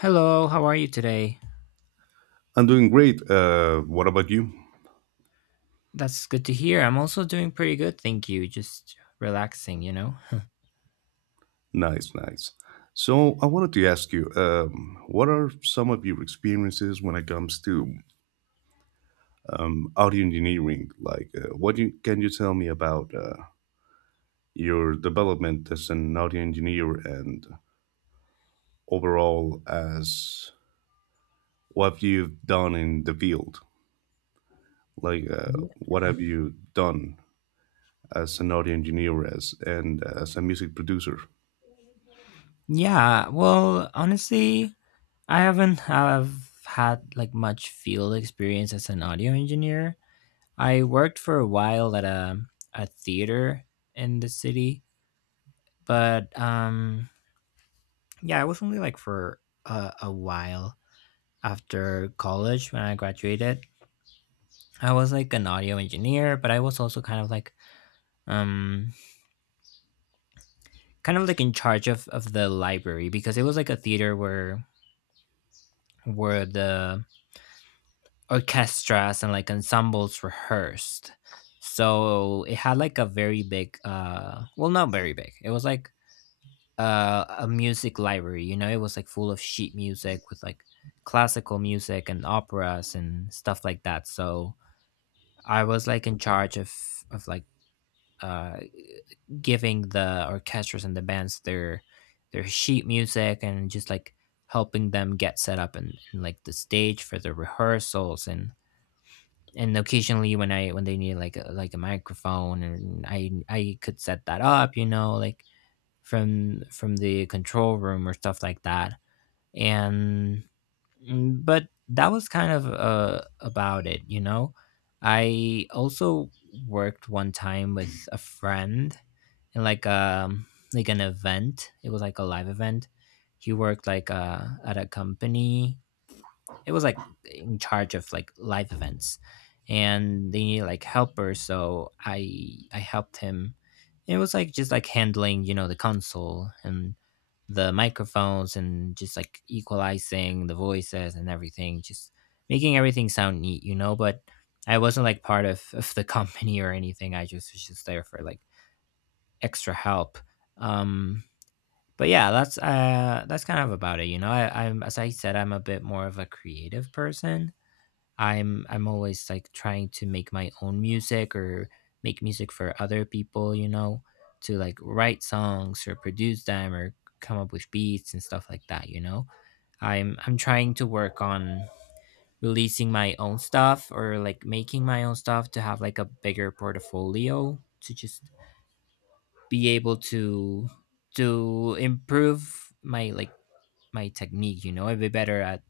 Hello, how are you today? I'm doing great. What about you? That's good to hear. I'm also doing pretty good, thank you. Just relaxing, you know? Nice, nice. So I wanted to ask you, what are some of your experiences when it comes to audio engineering? Like, can you tell me about your development as an audio engineer and overall as what you've done in the field? Like, Yeah. what have you done as an audio engineer as and as a music producer? Honestly, I haven't have had like much field experience as an audio engineer. I worked for a while at a theater in the city, but yeah, it was only like for a while after college when I graduated. I was like an audio engineer, but I was also um kind of like in charge of the library because it was like a theater where the orchestras and like ensembles rehearsed, so it had like a very big, well, not very big. It was like a music library, you know. It was like full of sheet music with like classical music and operas and stuff like that. So I was like in charge of like uh giving the orchestras and the bands their sheet music and just like helping them get set up, and like the stage for the rehearsals. And occasionally when they need like like a microphone, and I could set that up, you know, like from the control room or stuff like that. And but that was kind of about it, you know. I also worked one time with a friend in like an event. It was like a live event. He worked like at a company. It was like in charge of like live events, and they needed like helpers. So I helped him. It was like just like handling, you know, the console and the microphones, and just like equalizing the voices and everything, just making everything sound neat, you know. But I wasn't like part of, the company or anything. I just was just there for like extra help. Um, but yeah, that's kind of about it. You know, I'm, as I said, I'm a bit more of a creative person. I'm always like trying to make my own music or make music for other people. You know, to like write songs or produce them or come up with beats and stuff like that. You know, I'm trying to work on releasing my own stuff or like making my own stuff to have like a bigger portfolio to just be able to improve my like my technique, you know. I'd be better at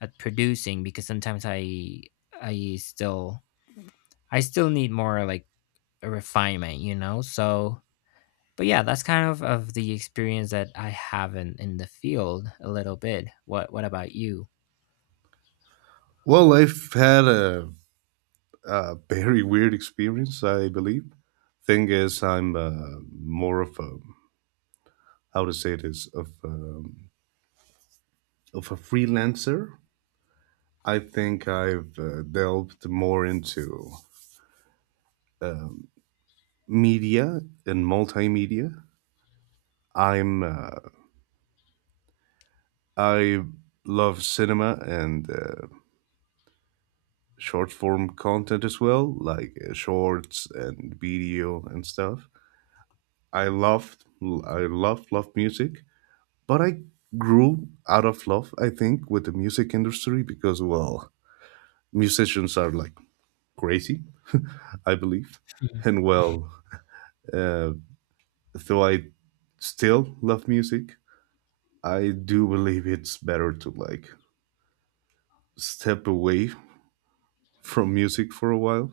producing because sometimes i still I still need more like a refinement, you know. So but yeah, that's kind of the experience that I have in the field a little bit. What about you? Well, I've had a very weird experience, I believe. Thing is, I'm more of a how to say it is of a freelancer. I think I've delved more into um, media and multimedia. I'm uh, I love cinema and short form content as well, like shorts and video and stuff. I love love music. But I grew out of love, I think, with the music industry because, well, musicians are like crazy, I believe. Mhm. And, well, uh, though I still love music, I do believe it's better to like step away from music for a while.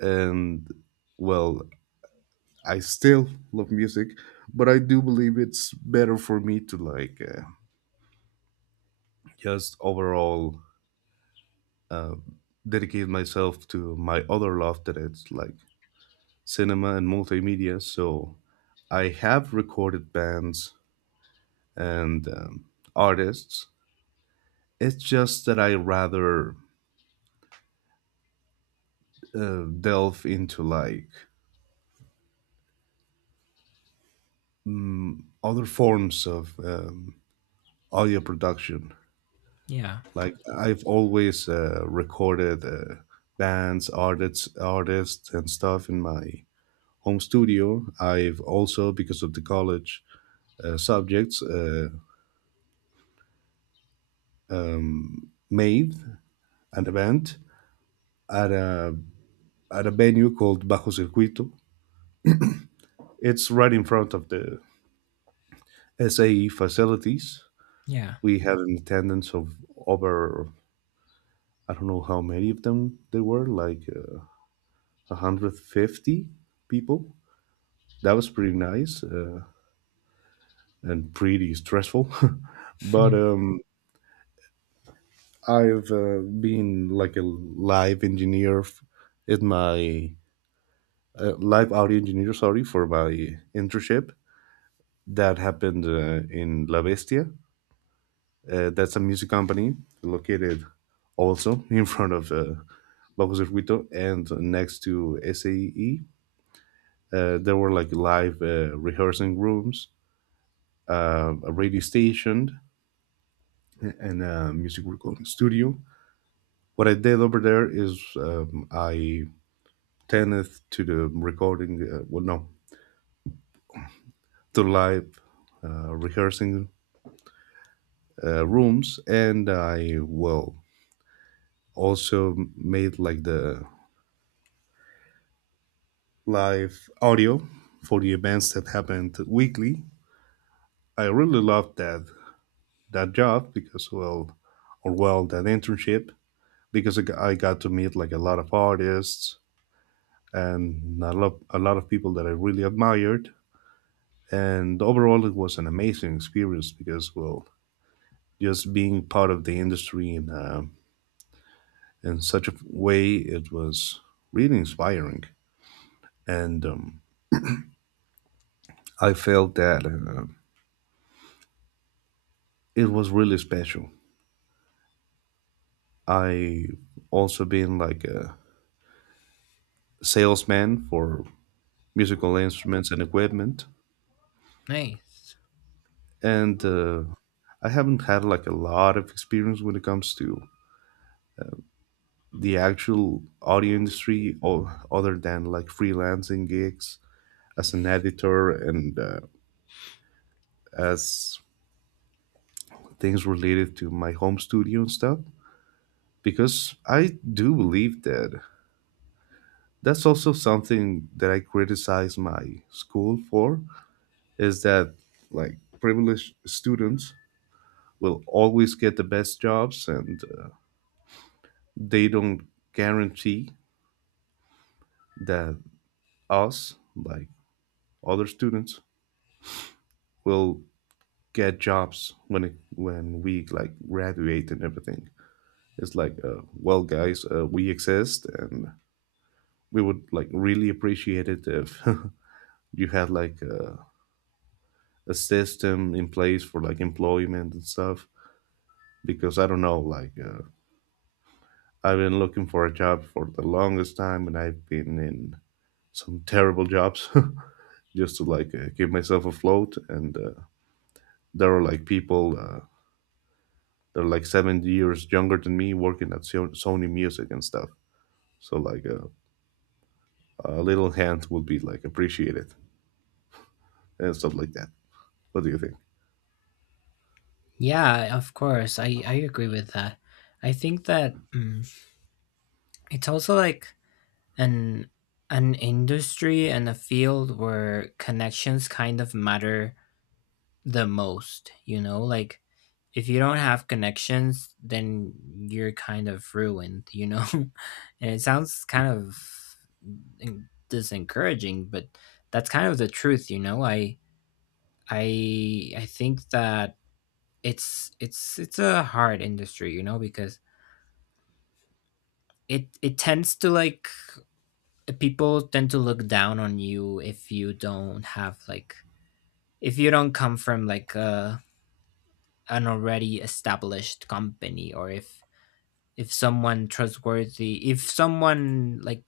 And, well, I still love music, but I do believe it's better for me to like just overall uh, dedicate myself to my other love that it's like cinema and multimedia. So I have recorded bands and artists. It's just that I rather delve into like other forms of audio production. Yeah, Like I've always recorded bands, artists, and stuff in my home studio. I've also, because of the college subjects, made an event at a at a venue called Bajo Circuito. It's right in front of the SAE facilities. yeah. We had an attendance of over, I don't know how many of them there were, like 150 people. That was pretty nice and pretty stressful. But Mhm. I've been like a live engineer at my live audio engineer, sorry, for my internship that happened in La Bestia. That's a music company located also in front of Bajo Circuito and next to SAE. There were like live rehearsing rooms, a radio station, and a music recording studio. What I did over there is I tended to the recording, well, no, to live rehearsing rooms, and I well also made like the live audio for the events that happened weekly. I really loved that job because well, or well, that internship because I got to meet like a lot of artists and a lot of people that I really admired. And overall, it was an amazing experience because well, just being part of the industry in such a way, it was really inspiring, and I felt that it was really special. I also been like a salesman for musical instruments and equipment, Nice. and I haven't had like a lot of experience when it comes to the actual audio industry, or other than like freelancing gigs as an editor and as things related to my home studio and stuff. Because I do believe that that's also something that I criticize my school for is that like privileged students will always get the best jobs and they don't guarantee that us like other students will get jobs when when we like graduate and everything. It's like well guys we exist and we would like really appreciate it if you had like a system in place for like employment and stuff because I don't know like I've been looking for a job for the longest time, and I've been in some terrible jobs just to like keep myself afloat. And there are like people, they're like 7 years younger than me, working at Sony Music and stuff. So like a little hand would be like appreciated and stuff like that. What do you think? Yeah, of course. I agree with that. I think that, it's also like an an industry and a field where connections kind of matter the most, you know. Like if you don't have connections, then you're kind of ruined, you know. And it sounds kind of disencouraging, but that's kind of the truth, you know. I think that it's it's a hard industry, you know, because it tends to like, people tend to look down on you if you don't have like, if you don't come from like an already established company, or if someone trustworthy, if someone, like,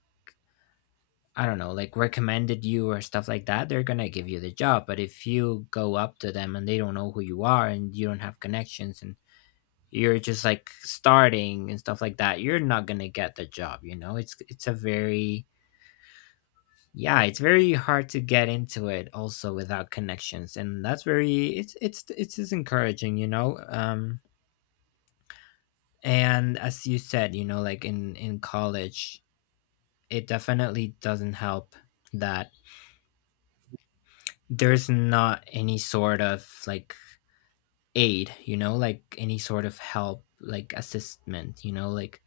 I don't know, like recommended you or stuff like that, they're gonna give you the job. But if you go up to them and they don't know who you are and you don't have connections and you're just like starting and stuff like that, you're not gonna get the job, you know. It's a very, yeah, it's very hard to get into it also without connections, and that's very, it's it's just encouraging, you know. And as you said, you know, like in college, it definitely doesn't help that there's not any sort of like aid, you know, like any sort of help, like assistment, you know. Like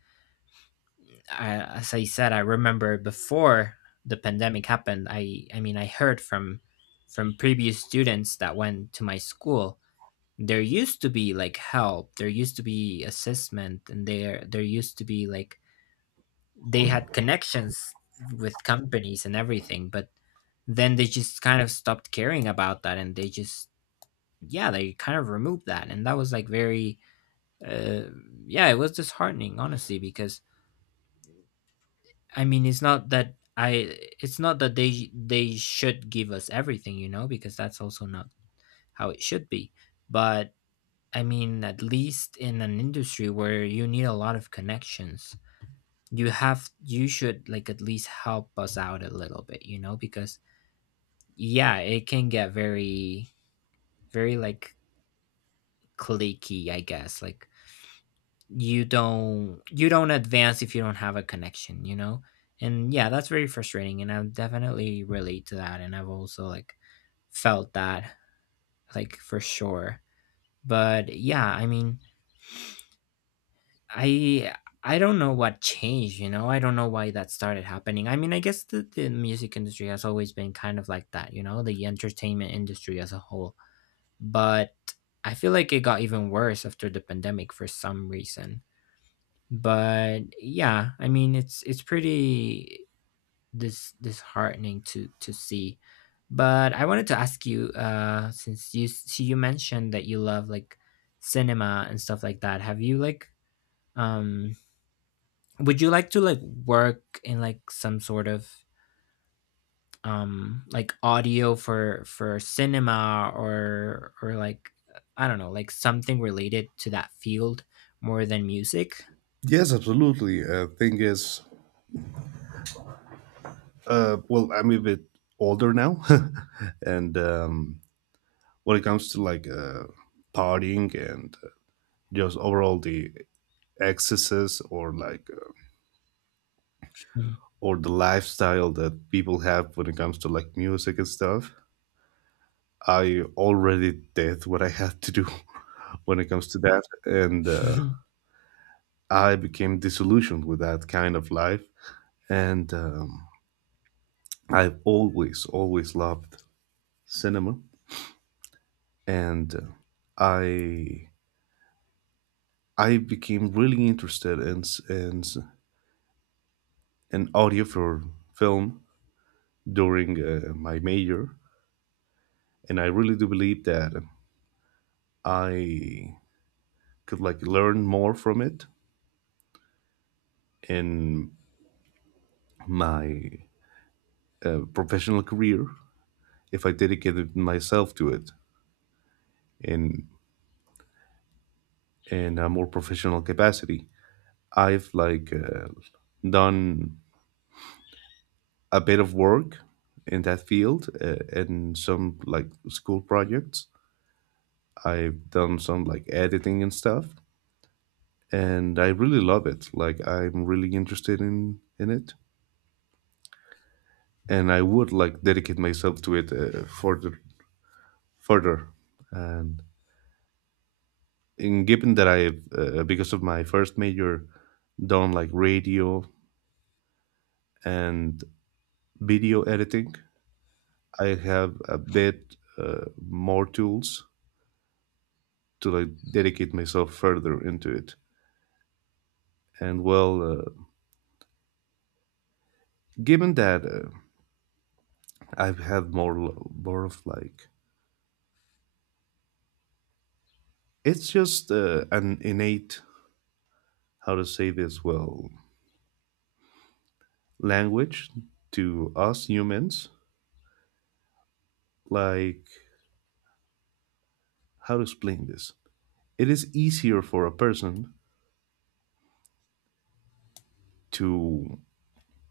I, as I said, I remember before the pandemic happened, I mean, I heard from previous students that went to my school, there used to be like help, there used to be assessment, and there used to be like, they had connections with companies and everything. But then they just kind of stopped caring about that, and they just, yeah, they kind of removed that, and that was like very, uh yeah, it was disheartening, honestly, because I mean, it's not that I it's not that they should give us everything, you know, because that's also not how it should be. But I mean, at least in an industry where you need a lot of connections, you should like at least help us out a little bit, you know, because yeah, it can get very, like cliquey, I guess. Like you don't, you don't advance if you don't have a connection, you know? And yeah, that's very frustrating, and I definitely relate to that, and I've also like felt that like for sure. But yeah, I mean, I I don't know what changed, you know. I don't know why that started happening. I mean, I guess the music industry has always been kind of like that, you know, the entertainment industry as a whole. But I feel like it got even worse after the pandemic for some reason. But yeah, I mean, it's pretty disheartening to see. But I wanted to ask you, since you so you mentioned that you love like cinema and stuff like that, have you like um would you like to like work in like some sort of like audio for cinema, or like I don't know, like something related to that field more than music? Yes, absolutely. Thing is, well, I'm a bit older now, and when it comes to like partying and just overall the excesses or like Mm. or the lifestyle that people have when it comes to like music and stuff. I already did what I had to do when it comes to that and I became disillusioned with that kind of life and I've always always loved cinema and I I became really interested in in audio for film during my major, and I really do believe that I could like learn more from it in my professional career if I dedicated myself to it in a more professional capacity. I've like done a bit of work in that field in some like school projects. I've done some like editing and stuff, and I really love it. Like I'm really interested in it, and I would like dedicate myself to it for the further. And in given that I, because of my first major, done like radio and video editing, I have a bit more tools to like dedicate myself further into it. And well, given that I've had more more of like it's just an innate how to say this well language to us humans like how to explain this, it is easier for a person to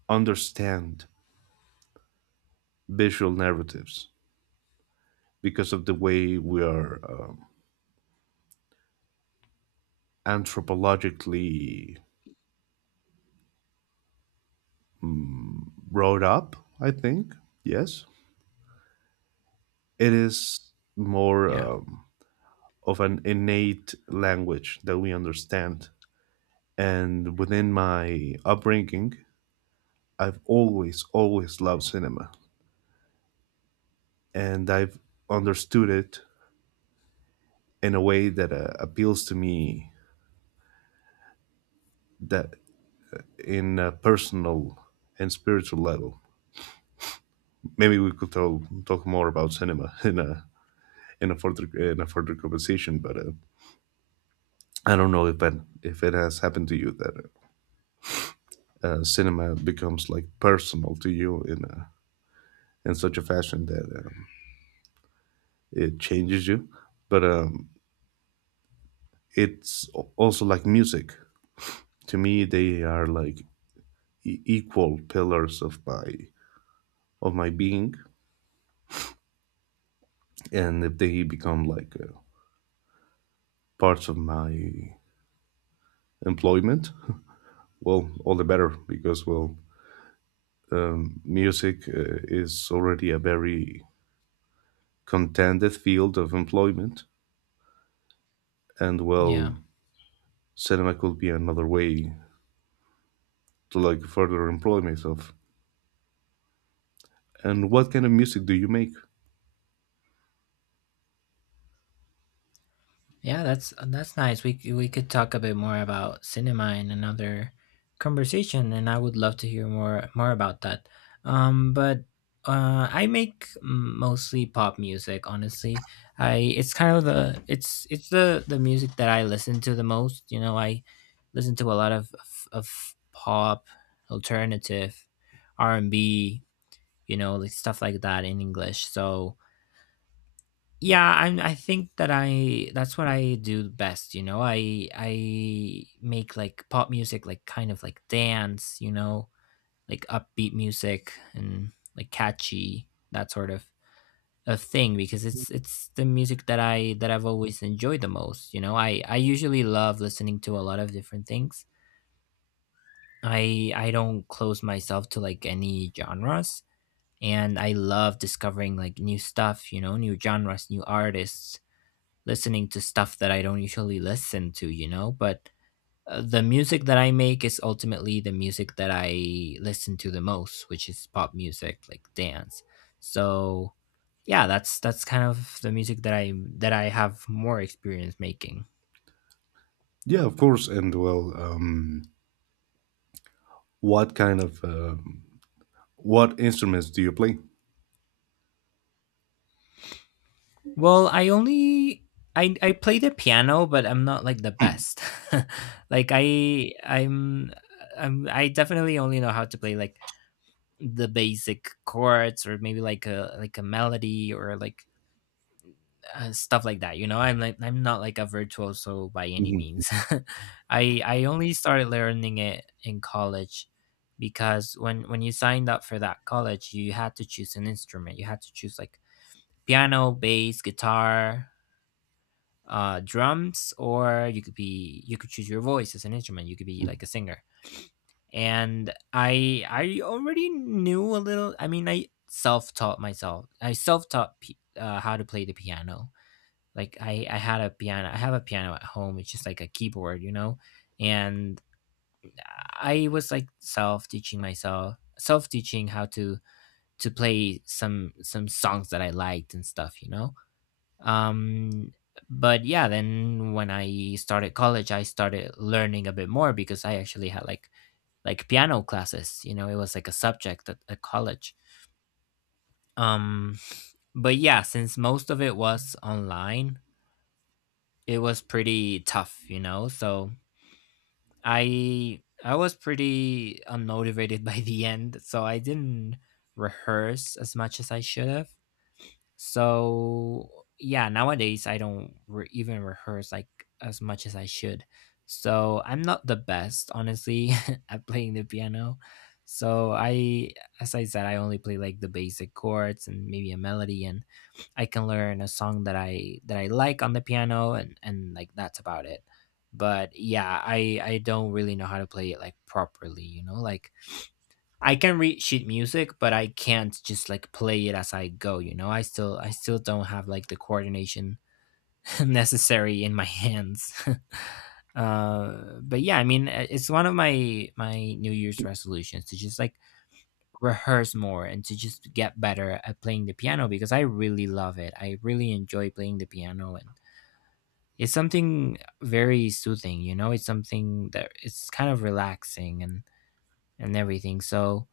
understand visual narratives because of the way we are anthropologically brought up, I think. Yes. It is more Yeah. Of an innate language that we understand. And within my upbringing, I've always, always loved cinema. And I've understood it in a way that appeals to me that in a personal and spiritual level. Maybe we could talk more about cinema in a further conversation. But I don't know if that if it has happened to you that cinema becomes like personal to you in in such a fashion that it changes you. But it's also like music. To me, they are like equal pillars of my being, and if they become like parts of my employment, well, all the better because well, music is already a very contended field of employment, and Yeah. well, cinema could be another way to like further employ myself. And what kind of music do you make? Yeah, that's nice. We could talk a bit more about cinema in another conversation, and I would love to hear more about that. But I make mostly pop music. Honestly, I it's kind of the, it's the music that I listen to the most. You know, I listen to a lot of of pop, alternative, R and B. You know, like stuff like that in English. So yeah, I think that I that's what I do best, you know. I make like pop music, like kind of like dance, you know, like upbeat music and like catchy, that sort of a thing, because it's the music that I that I've always enjoyed the most, you know. I usually love listening to a lot of different things. I don't close myself to like any genres, and I love discovering like new stuff, you know, new genres, new artists, listening to stuff that I don't usually listen to, you know? But the music that I make is ultimately the music that I listen to the most, which is pop music, like dance. So yeah, that's kind of the music that I have more experience making. Yeah, of course. And well, what kind of what instruments do you play? Well, I play the piano, but I'm not like the best. Like I'm I definitely only know how to play like the basic chords, or maybe like a, like a melody, or like stuff like that, you know. I'm like, I'm not like a virtuoso by any Hmm. means. I only started learning it in college, because when you signed up for that college, you had to choose an instrument. You had to choose like piano, bass, guitar, drums, or you could be you could choose your voice as an instrument, you could be like a singer. And I already knew a little. I mean, I self-taught how to play the piano. Like I had a piano. I have a piano at home. It's just like a keyboard, you know. And I was like self teaching myself, self teaching how to play some songs that I liked and stuff, you know. Um but yeah, then when I started college, I started learning a bit more, because I actually had like piano classes, you know. It was like a subject at college. Um but yeah, since most of it was online, it was pretty tough, you know. So I was pretty unmotivated by the end, so I didn't rehearse as much as I should have. So yeah, nowadays I don't even rehearse like as much as I should. So I'm not the best, honestly, at playing the piano. So as I said, I only play like the basic chords and maybe a melody, and I can learn a song that I like on the piano, and like that's about it. But yeah, I don't really know how to play it like properly, you know? Like I can read sheet music, but I can't just like play it as I go, you know? I still don't have like the coordination necessary in my hands. But yeah, I mean, it's one of my New Year's resolutions to just like rehearse more and to just get better at playing the piano because I really love it. I really enjoy playing the piano, and it's something very soothing, you know? It's something that it's kind of relaxing and everything. So,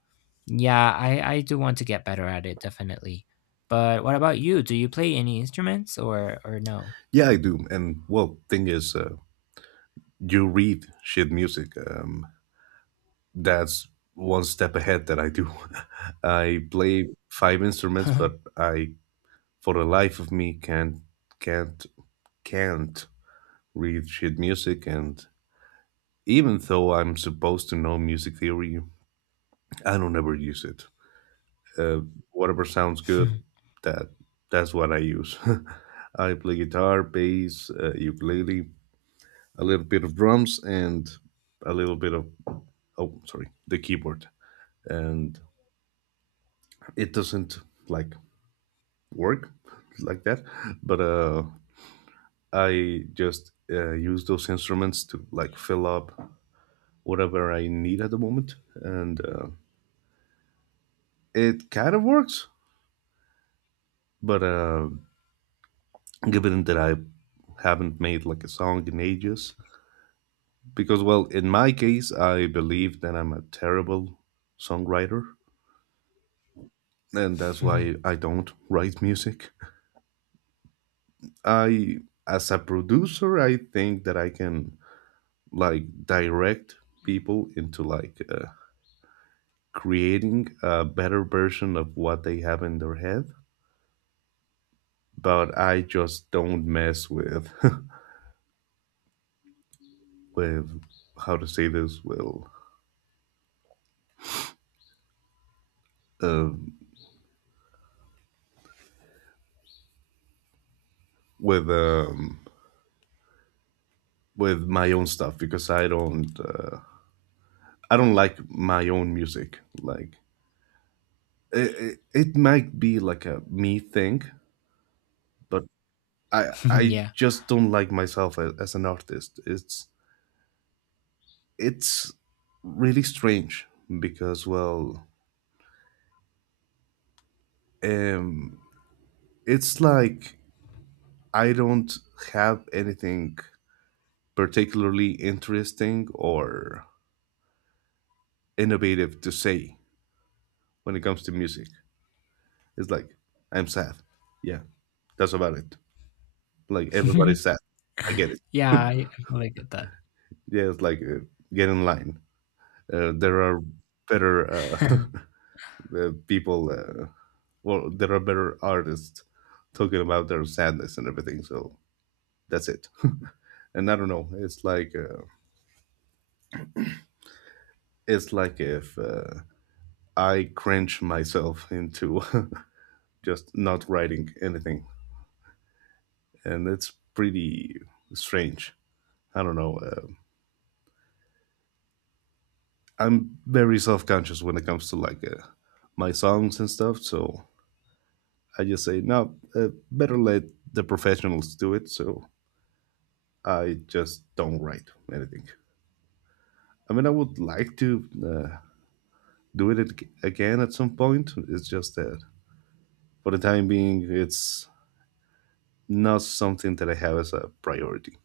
yeah, I do want to get better at it definitely. But what about you? Do you play any instruments or no? Yeah, I do. And well, thing is, you read sheet music. That's one step ahead that I do. I play five instruments, but I, for the life of me, can't can't can't read sheet music. And even though I'm supposed to know music theory, I don't ever use it. Uh, Whatever sounds good, that that's what I use. I play guitar, bass, ukulele, a little bit of drums, and a little bit of oh, sorry, the keyboard. And it doesn't like work like that, but I just use those instruments to like fill up whatever I need at the moment and it kind of works. But given that I haven't made like a song in ages because well in my case I believe that I'm a terrible songwriter and that's why I don't write music. I As a producer I think that I can like direct people into like creating a better version of what they have in their head, but I just don't mess with with how to say this well, uh, with um with my own stuff because I don't like my own music. Like it might be like a me thing, but I Yeah. just don't like myself as an artist. It's really strange because well um it's like I don't have anything particularly interesting or innovative to say when it comes to music. It's like, I'm sad. Yeah, that's about it. Like, everybody's sad. I get it. Yeah, I fully get that. Yeah, it's like, get in line. There are better people, well, there are better artists talking about their sadness and everything. So that's it. And I don't know. It's like if I cringe myself into just not writing anything. And it's pretty strange. I don't know. I'm very self conscious when it comes to like my songs and stuff. So I just say, no, better let the professionals do it. So I just don't write anything. I mean, I would like to do it again at some point. It's just that for the time being, it's not something that I have as a priority.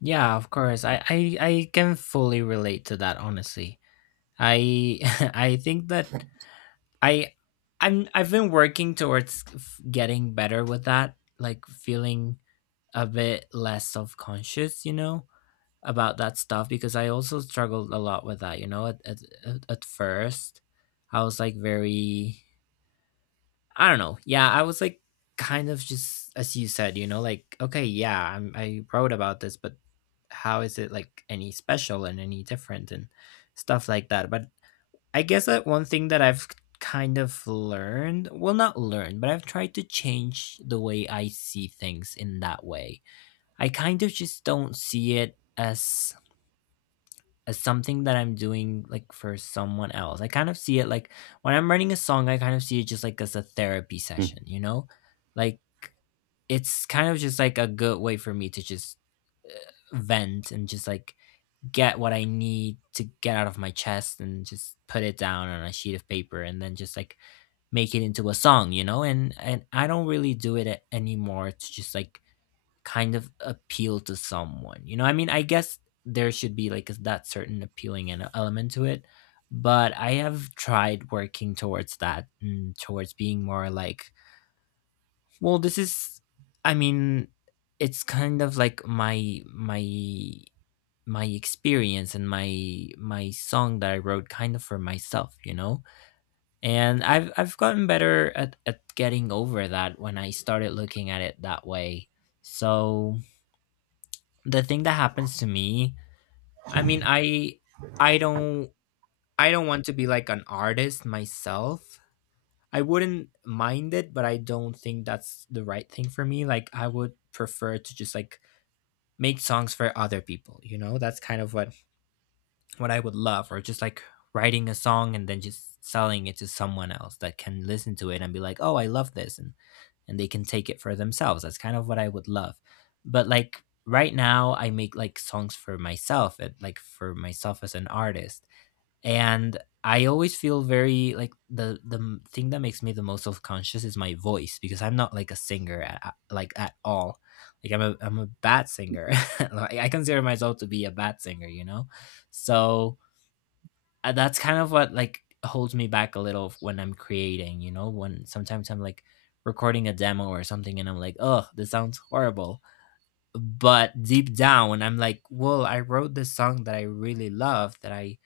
Yeah, of course. I can fully relate to that honestly. I I think that I I've been working towards getting better with that, like feeling a bit less self-conscious, you know, about that stuff because I also struggled a lot with that, you know, at first. I was like very I don't know. Yeah, I was like kind of just as you said, you know, like okay, yeah, I wrote about this, but how is it like any special and any different and stuff like that. But I guess that one thing that I've kind of learned, well, not learned, but I've tried to change the way I see things in that way. I kind of just don't see it as something that I'm doing like for someone else. I kind of see it like when I'm writing a song, I kind of see it just like as a therapy Hmm. session, you know? Like it's kind of just like a good way for me to just uh, vent and just like get what I need to get out of my chest and just put it down on a sheet of paper and then just like make it into a song, you know? And I don't really do it anymore to just like kind of appeal to someone, you know? I mean, I guess there should be like that certain appealing and element to it, but I have tried working towards that and towards being more like, well, this is, I mean, it's kind of like my experience and my song that I wrote kind of for myself, you know? And I've gotten better at getting over that when I started looking at it that way. So the thing that happens to me, I mean, I I don't I don't want to be like an artist myself. I wouldn't mind it, but I don't think that's the right thing for me. Like I would prefer to just like make songs for other people, you know? That's kind of what I would love, or just like writing a song and then just selling it to someone else that can listen to it and be like, "Oh, I love this," and they can take it for themselves. That's kind of what I would love. But like right now, I make like songs for myself, and like for myself as an artist, and I always feel very like the thing that makes me the most self conscious is my voice because I'm not like a singer like at all. Like I'm a bad singer. Like, I consider myself to be a bad singer, you know. So that's kind of what like holds me back a little when I'm creating, you know, when sometimes I'm like recording a demo or something and I'm like, oh, this sounds horrible. But deep down, I'm like, well, I wrote this song that I really love, that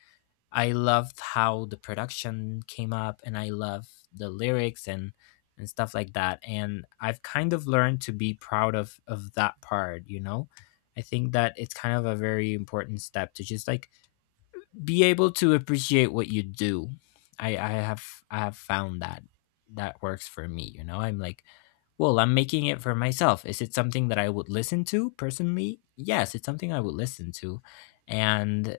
I loved how the production came up, and I love the lyrics and stuff like that. And I've kind of learned to be proud of that part, you know? I think that it's kind of a very important step to just like be able to appreciate what you do. I I have I have found that that works for me. You know, I'm like, well, I'm making it for myself. Is it something that I would listen to personally? Yes, it's something I would listen to, and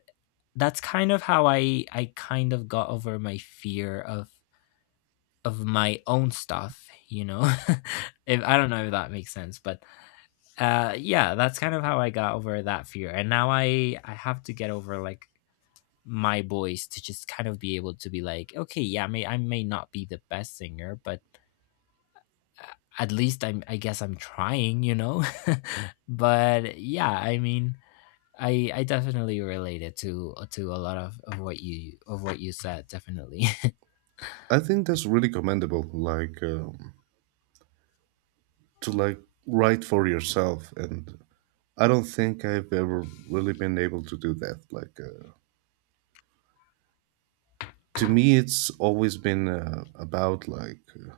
that's kind of how I kind of got over my fear of my own stuff. You know, if I don't know if that makes sense, but yeah, that's kind of how I got over that fear, and now I have to get over like my voice to just kind of be able to be like, okay, yeah, may I may not be the best singer, but uh, at least I guess I'm trying, you know. But yeah, I mean, I definitely related to a lot of what you said, definitely. I think that's really commendable, like to like write for yourself. And I don't think I've ever really been able to do that. Like to me, it's always been about like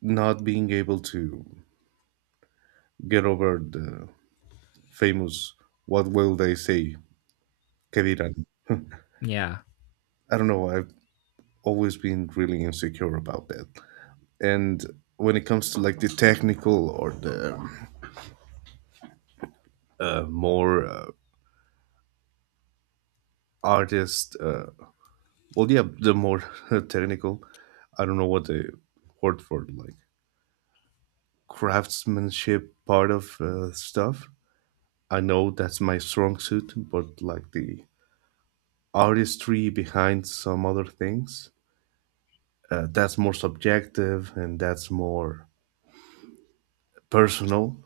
not being able to get over the famous "What will they say?" ¿Qué dirán? Yeah. I don't know. I've always been really insecure about that. And when it comes to like the technical or the more artist, well yeah, the more technical, I don't know what the word for like craftsmanship part of stuff, I know that's my strong suit, but like the artistry behind some other things, that's more subjective and that's more personal,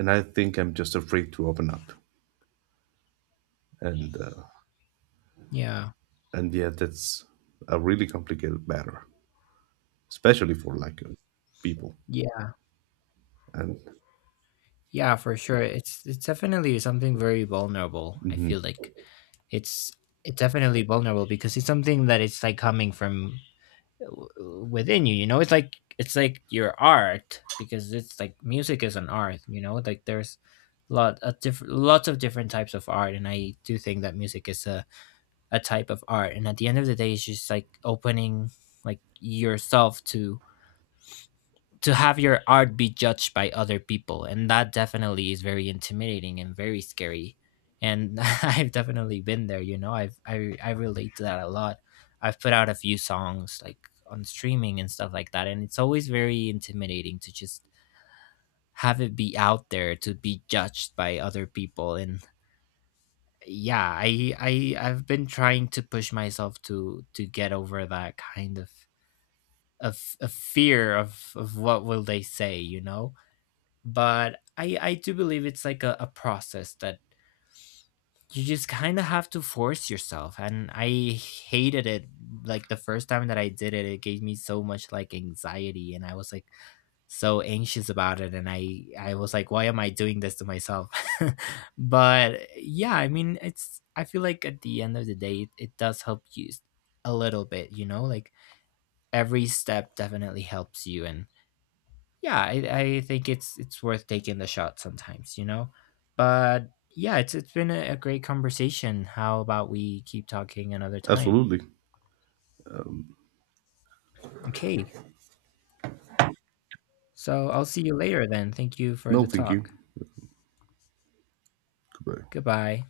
and I think I'm just afraid to open up, and uh, Yeah. and yeah, that's a really complicated matter, especially for like people. Yeah. And Yeah, for sure. It's definitely something very vulnerable. I feel like it's it's definitely vulnerable because it's something that it's like coming from within you, you know? It's like your art, because it's like music is an art, you know? Like there's lots of different types of art, and I do think that music is a type of art, and at the end of the day it's just like opening like yourself to have your art be judged by other people, and that definitely is very intimidating and very scary, and I've definitely been there, you know. I relate to that a lot. I've put out a few songs like on streaming and stuff like that, and it's always very intimidating to just have it be out there to be judged by other people. And yeah, I've been trying to push myself to get over that kind of of fear of what will they say, you know? But I do believe it's like a process that you just kind of have to force yourself, and I hated it. Like the first time that I did it, it gave me so much like anxiety, and I was like so anxious about it, and I was like, why am I doing this to myself? But yeah, I mean, it's I feel like at the end of the day it does help you a little bit, you know? Like every step definitely helps you. And yeah, I think it's worth taking the shot sometimes, you know? But yeah, it's been a great conversation. How about we keep talking another time? absolutely. Okay. So I'll see you later then. Thank you for No, the thank you. talk. Goodbye. Goodbye.